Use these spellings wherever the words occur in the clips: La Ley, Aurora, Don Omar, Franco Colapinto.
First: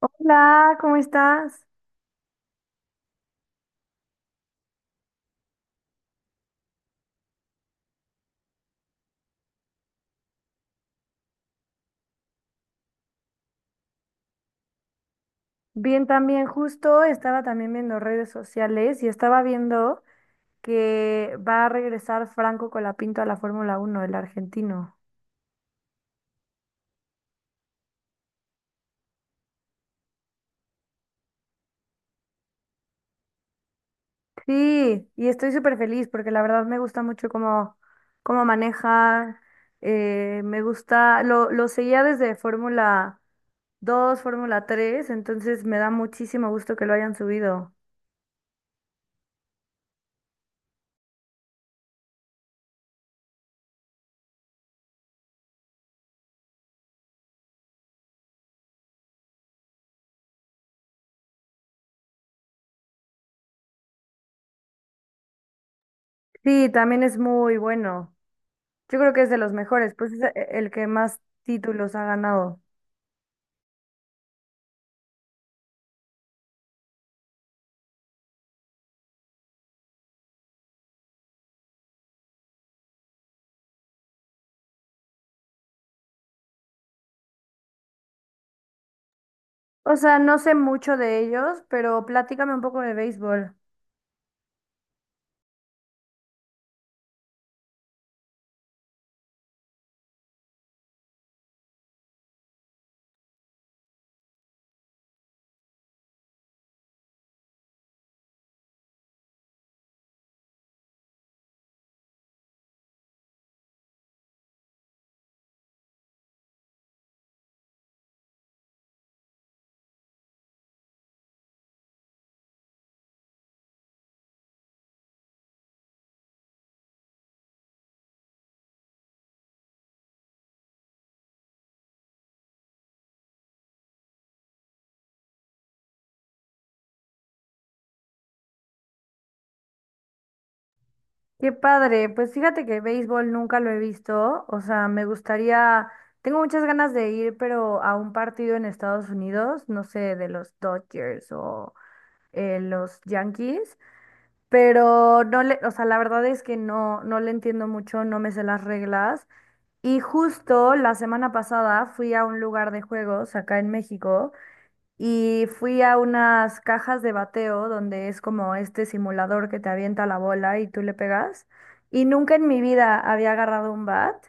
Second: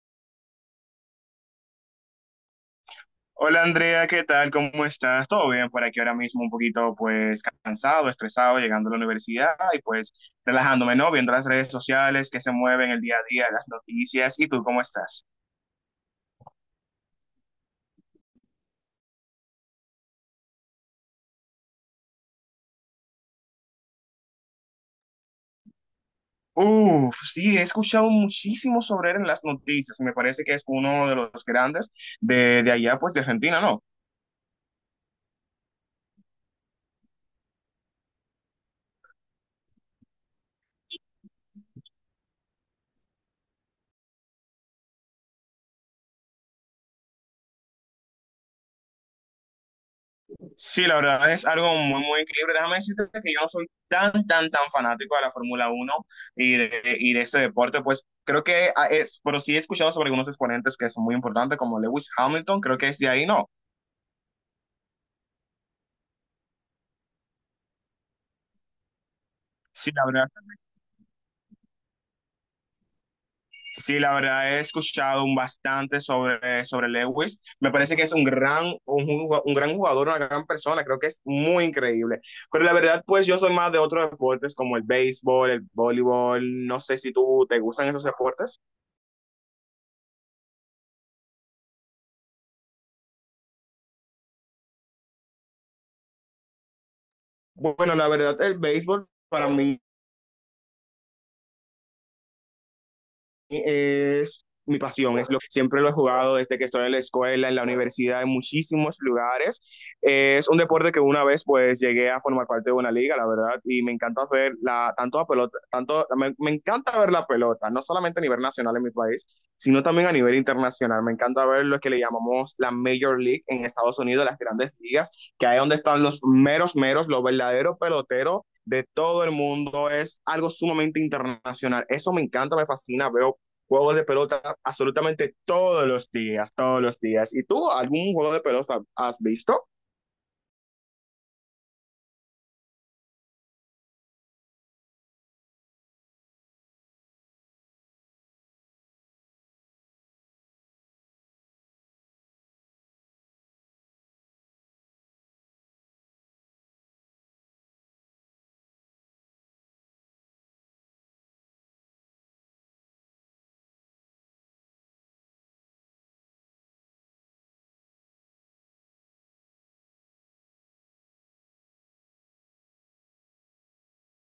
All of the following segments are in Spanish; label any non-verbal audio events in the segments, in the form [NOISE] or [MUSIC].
Hola, ¿cómo estás? Hola Andrea, ¿qué tal? ¿Cómo estás? ¿Todo bien por aquí ahora mismo? Un poquito pues cansado, estresado, llegando a la universidad y pues relajándome, ¿no? Viendo las redes sociales que se mueven el día a día, las noticias. ¿Y tú cómo estás? Bien, también justo estaba también viendo redes sociales y estaba viendo que va a regresar Franco Colapinto a la Fórmula 1, el argentino. Uf, sí, he escuchado muchísimo sobre él en las noticias. Me parece que es uno de los grandes de allá pues de Argentina, ¿no? Sí, y estoy súper feliz porque la verdad me gusta mucho cómo maneja, me gusta, lo seguía desde Fórmula 2, Fórmula 3, entonces me da muchísimo gusto que lo hayan subido. Sí, la verdad es algo muy, muy increíble. Déjame decirte que yo no soy tan fanático de la Fórmula Uno y de ese deporte. Pues creo que es, pero sí he escuchado sobre algunos exponentes que son muy importantes, como Lewis Hamilton, creo que es de ahí, ¿no? Sí, también es muy bueno. Yo creo que es de los Sí, mejores, la pues es verdad, el que más títulos ha ganado. sí, la verdad he escuchado un bastante sobre, sobre Lewis. Me parece que es un gran, un gran jugador, una gran persona. Creo que es muy increíble. Pero la verdad, pues yo soy más de otros deportes como el béisbol, el voleibol. No sé si tú te gustan esos deportes. O sea, no sé mucho de ellos, pero platícame un poco de béisbol. Bueno, la verdad, el béisbol para mí es mi pasión, es lo que siempre lo he jugado desde que estoy en la escuela, en la universidad, en muchísimos lugares. Es un deporte que una vez pues llegué a formar parte de una liga, la verdad, y me encanta ver la, tanto la pelota, tanto, me encanta ver la pelota, no solamente a nivel nacional en mi país, sino también a nivel internacional. Me encanta ver lo que le llamamos la Major League en Estados Unidos, las grandes ligas, que ahí es donde están los meros, meros, los verdaderos peloteros de todo el mundo, es algo sumamente internacional. Eso me encanta, me fascina, veo juegos de pelota absolutamente todos los días, todos los días. ¿Y tú algún juego de pelota has visto? Qué padre, pues fíjate que béisbol nunca lo he visto, o sea, me gustaría, tengo muchas ganas de ir, pero a un partido en Estados Unidos, no sé, de los Dodgers o los Yankees, pero no le, o sea, la verdad es que no, no le entiendo mucho, no me sé las reglas. Y justo la semana pasada fui a un lugar de juegos acá en México, y fui a unas cajas de bateo donde es como este simulador que te avienta la bola y tú le pegas. Y nunca en mi vida había agarrado un bat.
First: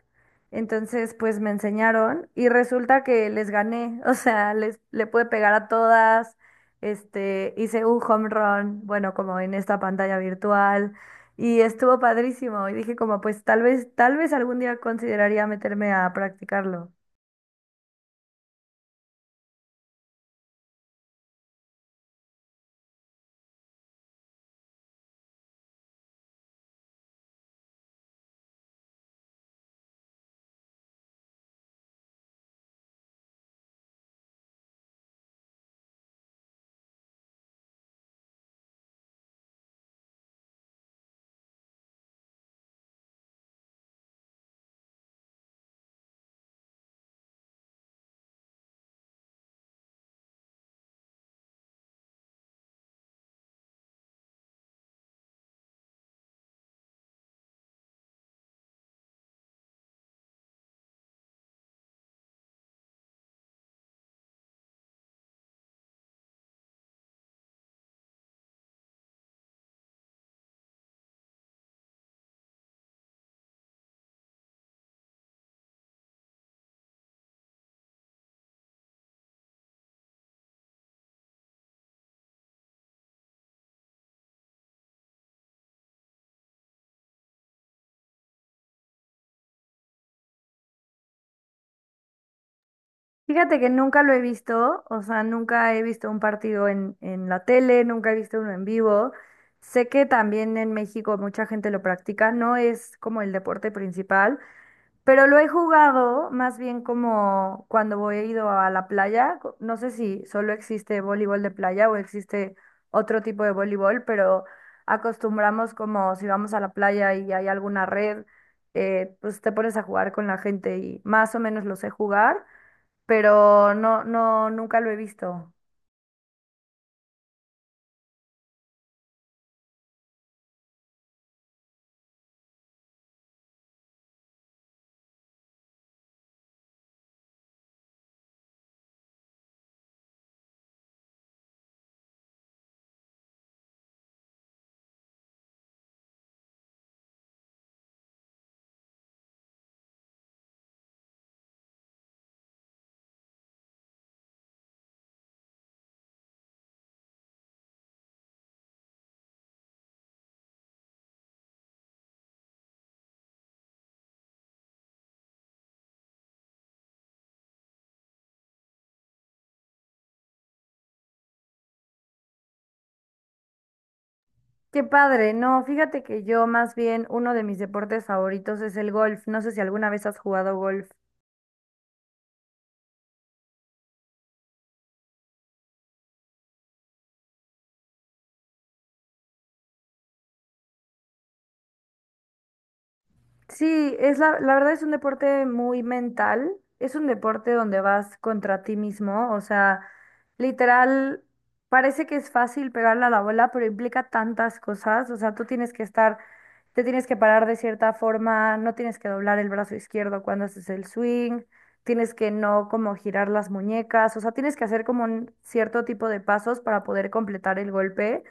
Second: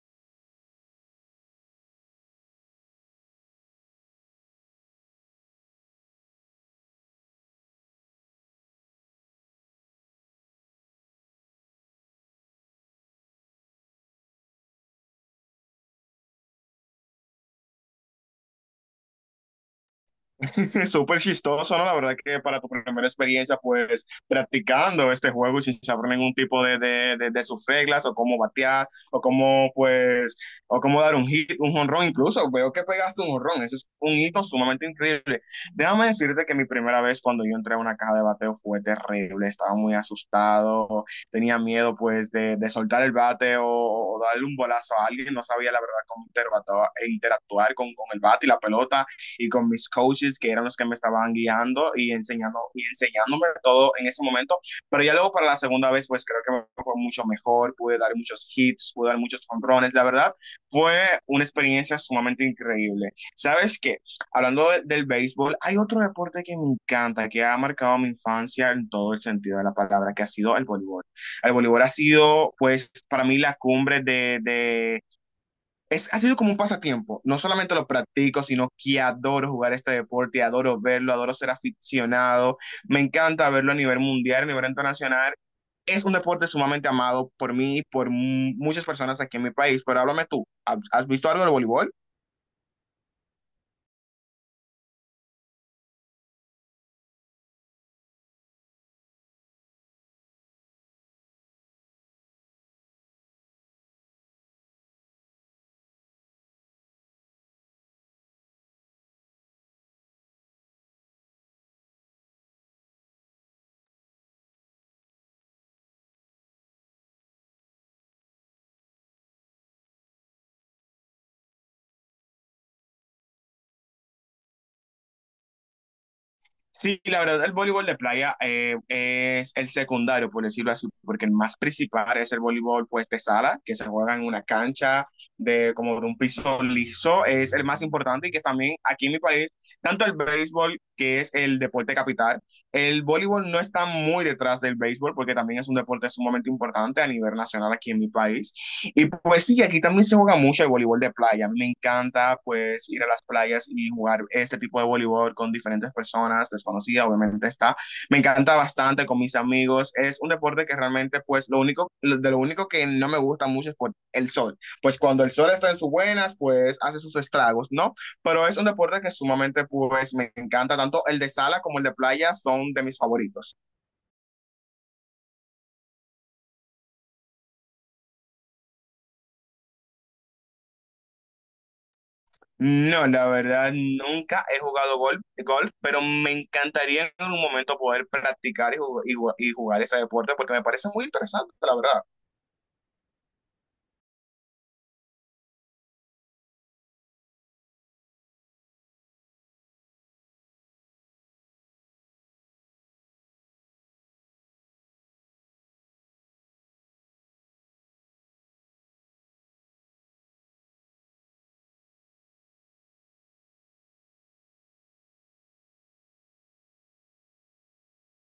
Entonces, pues me enseñaron y resulta que les gané. [LAUGHS] O sea, le pude pegar a todas. Este, hice un home run, bueno, como en esta pantalla virtual. Y estuvo padrísimo. Y dije como, pues tal vez algún día consideraría meterme a practicarlo. [LAUGHS] Súper chistoso, ¿no? La verdad que para tu primera experiencia, pues practicando este juego y sin saber ningún tipo de sus reglas o cómo batear o cómo, pues, o cómo dar un hit, un jonrón, incluso veo que pegaste un jonrón, eso es un hito sumamente increíble. Déjame decirte que mi primera vez cuando yo entré a una caja de bateo fue terrible, estaba muy asustado, tenía miedo, pues, de soltar el bate o darle un bolazo a alguien, no sabía la verdad cómo interactuar, interactuar con el bate y la pelota y con mis coaches que eran los que me estaban guiando y, enseñando, y enseñándome todo en ese momento. Pero ya luego para la segunda vez, pues creo que me fue mucho mejor, pude dar muchos hits, pude dar muchos controles, la verdad, fue una experiencia sumamente increíble. ¿Sabes qué? Hablando de, del béisbol, hay otro deporte que me encanta, que ha marcado mi infancia en todo el sentido de la palabra, que ha sido el voleibol. El voleibol ha sido, pues, para mí la cumbre ha sido como un pasatiempo. No solamente lo practico, sino que adoro jugar este deporte, adoro verlo, adoro ser aficionado. Me encanta verlo a nivel mundial, a nivel internacional. Es un deporte sumamente amado por mí y por muchas personas aquí en mi país. Pero háblame tú, ¿has visto algo del voleibol? Fíjate que nunca lo he visto, o sea, nunca he visto un partido en la tele, nunca he visto uno en vivo. Sé que también en México mucha gente lo practica, no es como el deporte principal, pero lo he jugado más bien como cuando he ido a la playa. No sé si solo existe voleibol de playa o existe otro tipo de voleibol, pero acostumbramos como si vamos a la playa y hay alguna red, pues te pones a jugar con la gente y más o menos lo sé jugar, pero nunca lo he visto. Sí, la verdad, el voleibol de playa es el secundario, por decirlo así, porque el más principal es el voleibol pues de sala, que se juega en una cancha de como de un piso liso, es el más importante y que también aquí en mi país, tanto el béisbol, que es el deporte capital, el voleibol no está muy detrás del béisbol porque también es un deporte sumamente importante a nivel nacional aquí en mi país. Y pues sí, aquí también se juega mucho el voleibol de playa. A mí me encanta pues ir a las playas y jugar este tipo de voleibol con diferentes personas, desconocidas, obviamente está. Me encanta bastante con mis amigos. Es un deporte que realmente pues lo único, de lo único que no me gusta mucho es por el sol. Pues cuando el sol está en sus buenas, pues hace sus estragos, ¿no? Pero es un deporte que sumamente pues me encanta. Tanto el de sala como el de playa son de mis favoritos. Qué padre, no, fíjate que yo más bien uno de mis deportes favoritos es el golf. No sé si alguna vez has jugado golf. No, la verdad, nunca he jugado golf, pero me encantaría en algún momento poder practicar y jugar ese deporte porque me parece muy interesante, la verdad. Sí, es la verdad es un deporte muy mental, es un deporte donde vas contra ti mismo, o sea, literal, parece que es fácil pegarle a la bola, pero implica tantas cosas, o sea, tú tienes que estar, te tienes que parar de cierta forma, no tienes que doblar el brazo izquierdo cuando haces el swing, tienes que no como girar las muñecas, o sea, tienes que hacer como un cierto tipo de pasos para poder completar el golpe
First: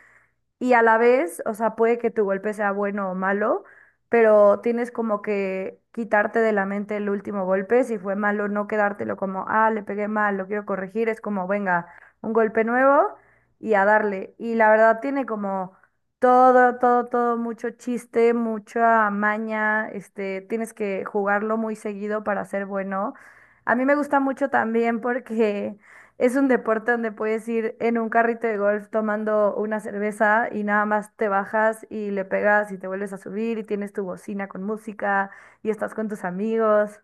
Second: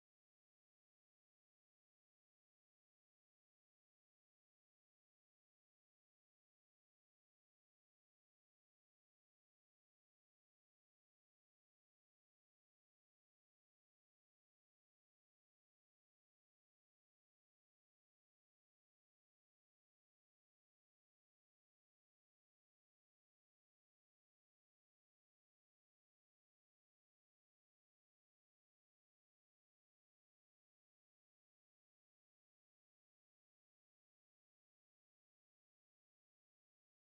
y a la vez, o sea, puede que tu golpe sea bueno o malo, pero tienes como que quitarte de la mente el último golpe, si fue malo, no quedártelo como, ah, le pegué mal, lo quiero corregir, es como, venga, un golpe nuevo y a darle. Y la verdad tiene como todo, mucho chiste, mucha maña, este, tienes que jugarlo muy seguido para ser bueno. A mí me gusta mucho también porque... Es un deporte donde puedes ir en un carrito de golf tomando una cerveza y nada más te bajas y le pegas y te vuelves a subir y tienes tu bocina con música y estás con tus amigos.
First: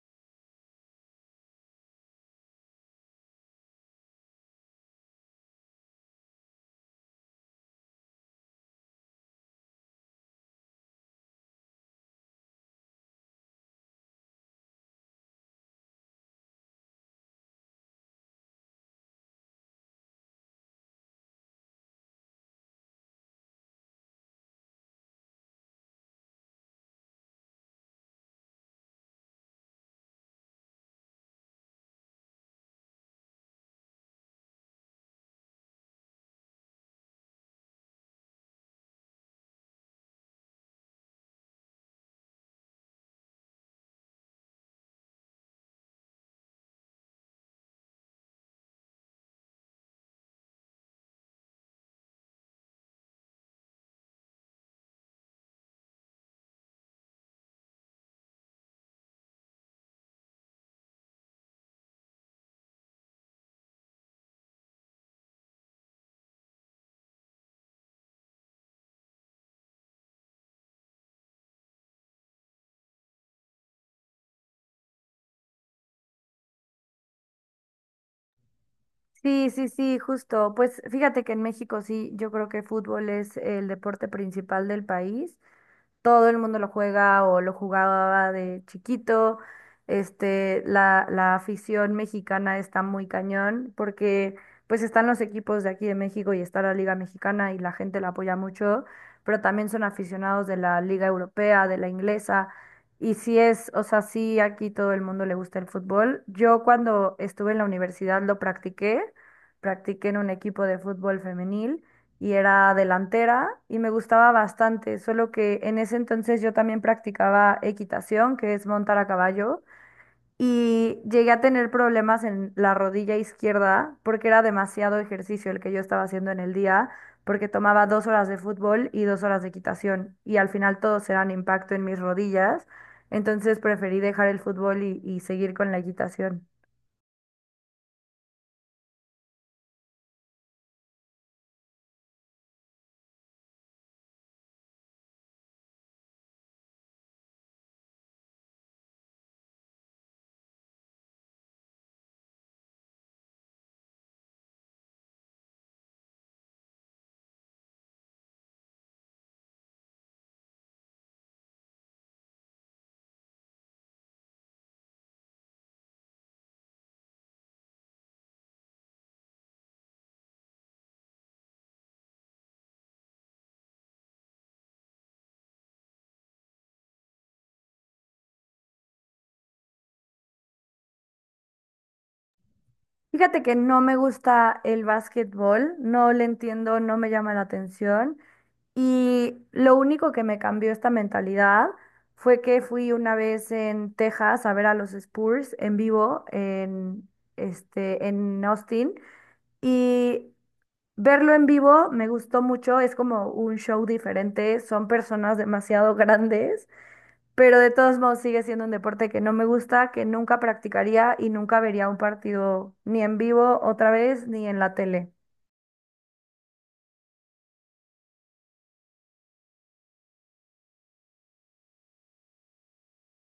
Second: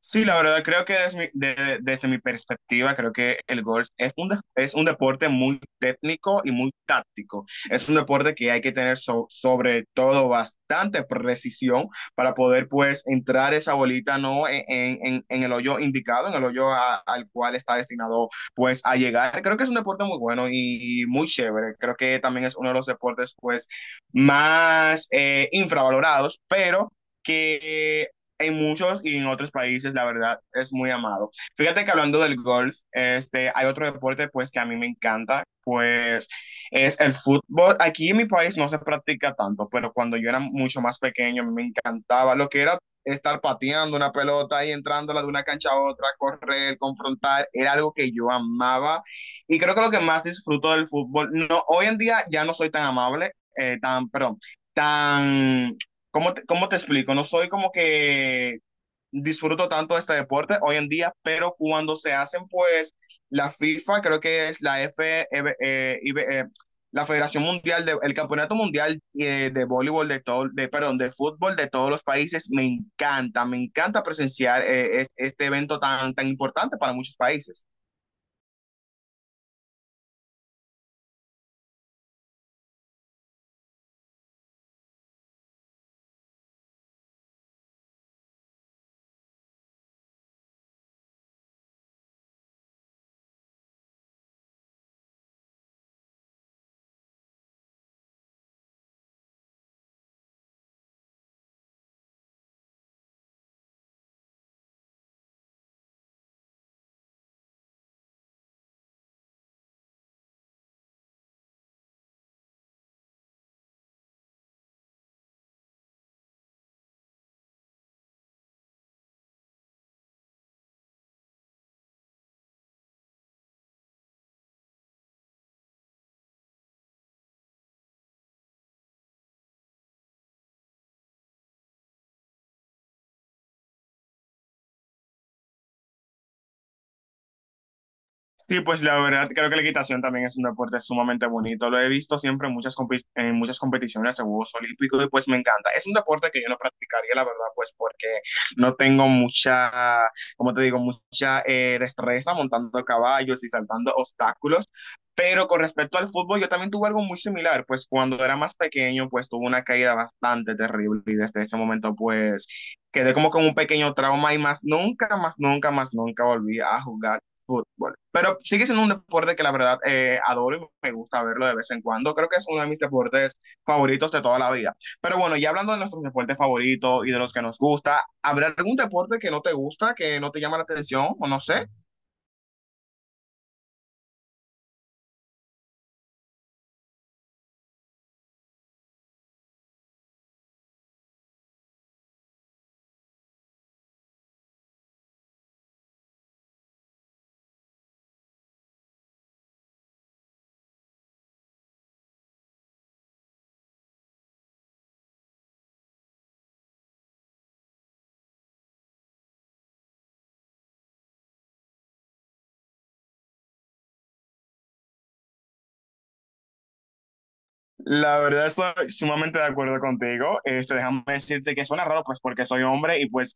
Sí, la verdad, creo que desde desde mi perspectiva, creo que el golf es es un deporte muy técnico y muy táctico. Es un deporte que hay que tener sobre todo bastante precisión para poder pues entrar esa bolita no en el hoyo indicado, en el hoyo al cual está destinado pues a llegar. Creo que es un deporte muy bueno y muy chévere. Creo que también es uno de los deportes pues más infravalorados, pero que en muchos y en otros países, la verdad, es muy amado. Fíjate que hablando del golf, este, hay otro deporte pues que a mí me encanta, pues es el fútbol. Aquí en mi país no se practica tanto, pero cuando yo era mucho más pequeño me encantaba lo que era estar pateando una pelota y entrándola de una cancha a otra, correr, confrontar, era algo que yo amaba. Y creo que lo que más disfruto del fútbol, no, hoy en día ya no soy tan amable, tan, perdón, tan cómo te explico? No soy como que disfruto tanto de este deporte hoy en día, pero cuando se hacen, pues, la FIFA, creo que es la F, eh, IB, la Federación Mundial, de, el Campeonato Mundial de Voleibol, de todo, de, perdón, de fútbol de todos los países, me encanta presenciar este evento tan, tan importante para muchos países. Sí, justo. Pues fíjate que en México sí, yo creo que fútbol es el deporte principal del país, todo el mundo lo juega o lo jugaba de chiquito. Este, la afición mexicana está muy cañón porque pues están los equipos de aquí de México y está la Liga Mexicana y la gente la apoya mucho, pero también son aficionados de la Liga Europea, de la inglesa. Y sí es, o sea, sí aquí todo el mundo le gusta el fútbol. Yo cuando estuve en la universidad lo practiqué, practiqué en un equipo de fútbol femenil y era delantera y me gustaba bastante, solo que en ese entonces yo también practicaba equitación, que es montar a caballo, y llegué a tener problemas en la rodilla izquierda porque era demasiado ejercicio el que yo estaba haciendo en el día, porque tomaba 2 horas de fútbol y 2 horas de equitación, y al final todos eran impacto en mis rodillas, entonces preferí dejar el fútbol y seguir con la equitación. Sí, pues la verdad creo que la equitación también es un deporte sumamente bonito. Lo he visto siempre en muchas, en muchas competiciones en Juegos Olímpicos y pues me encanta. Es un deporte que yo no practicaría, la verdad, pues porque no tengo mucha, como te digo, mucha destreza montando caballos y saltando obstáculos. Pero con respecto al fútbol, yo también tuve algo muy similar, pues cuando era más pequeño, pues tuve una caída bastante terrible y desde ese momento, pues quedé como con un pequeño trauma y más nunca, más nunca, más nunca volví a jugar fútbol. Pero sigue siendo un deporte que la verdad adoro y me gusta verlo de vez en cuando. Creo que es uno de mis deportes favoritos de toda la vida. Pero bueno, ya hablando de nuestros deportes favoritos y de los que nos gusta, ¿habrá algún deporte que no te gusta, que no te llama la atención o no sé? Fíjate que no me gusta el básquetbol, no le entiendo, no me llama la atención. Y lo único que me cambió esta mentalidad fue que fui una vez en Texas a ver a los Spurs en vivo en, este, en Austin. Y verlo en vivo me gustó mucho, es como un show diferente, son personas demasiado [LAUGHS] grandes, pero de todos modos sigue siendo un deporte que no me gusta, que nunca practicaría y nunca vería un partido ni en vivo otra vez ni en la tele. La verdad estoy sumamente de acuerdo contigo. Este, déjame decirte que suena raro, pues porque soy hombre y pues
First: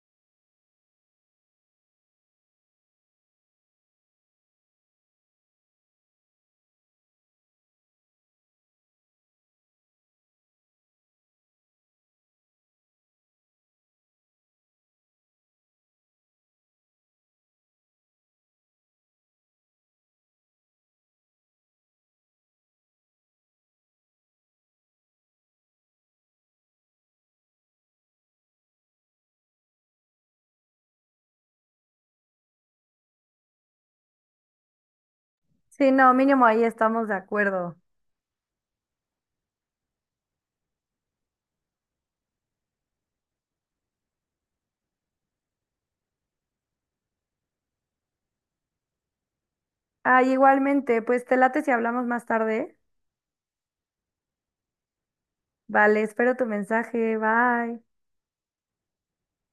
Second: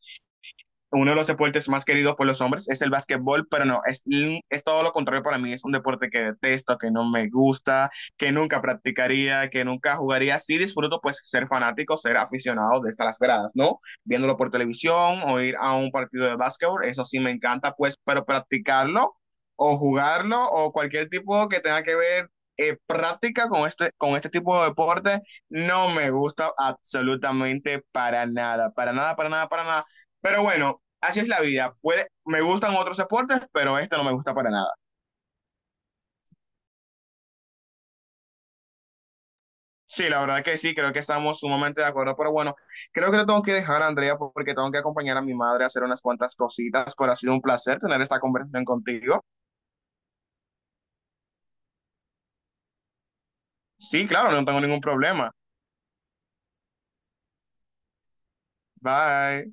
uno de los deportes más queridos por los hombres es el básquetbol, pero no, es todo lo contrario para mí. Es un deporte que detesto, que no me gusta, que nunca practicaría, que nunca jugaría. Sí disfruto pues ser fanático, ser aficionado de las gradas, ¿no? Viéndolo por televisión o ir a un partido de básquetbol, eso sí me encanta pues, pero practicarlo o jugarlo o cualquier tipo que tenga que ver práctica con este tipo de deporte no me gusta absolutamente para nada, para nada, para nada, para nada. Pero bueno, así es la vida. Puede, me gustan otros deportes, pero este no me gusta para nada. Sí, no, mínimo ahí estamos de acuerdo. Sí, la verdad que sí, creo que estamos sumamente de acuerdo, pero bueno, creo que te tengo que dejar, Andrea, porque tengo que acompañar a mi madre a hacer unas cuantas cositas, pero ha sido un placer tener esta conversación contigo. Ah, igualmente, pues te late si hablamos más tarde. Sí, claro, no tengo ningún problema. Vale, espero tu mensaje. Bye. Bye.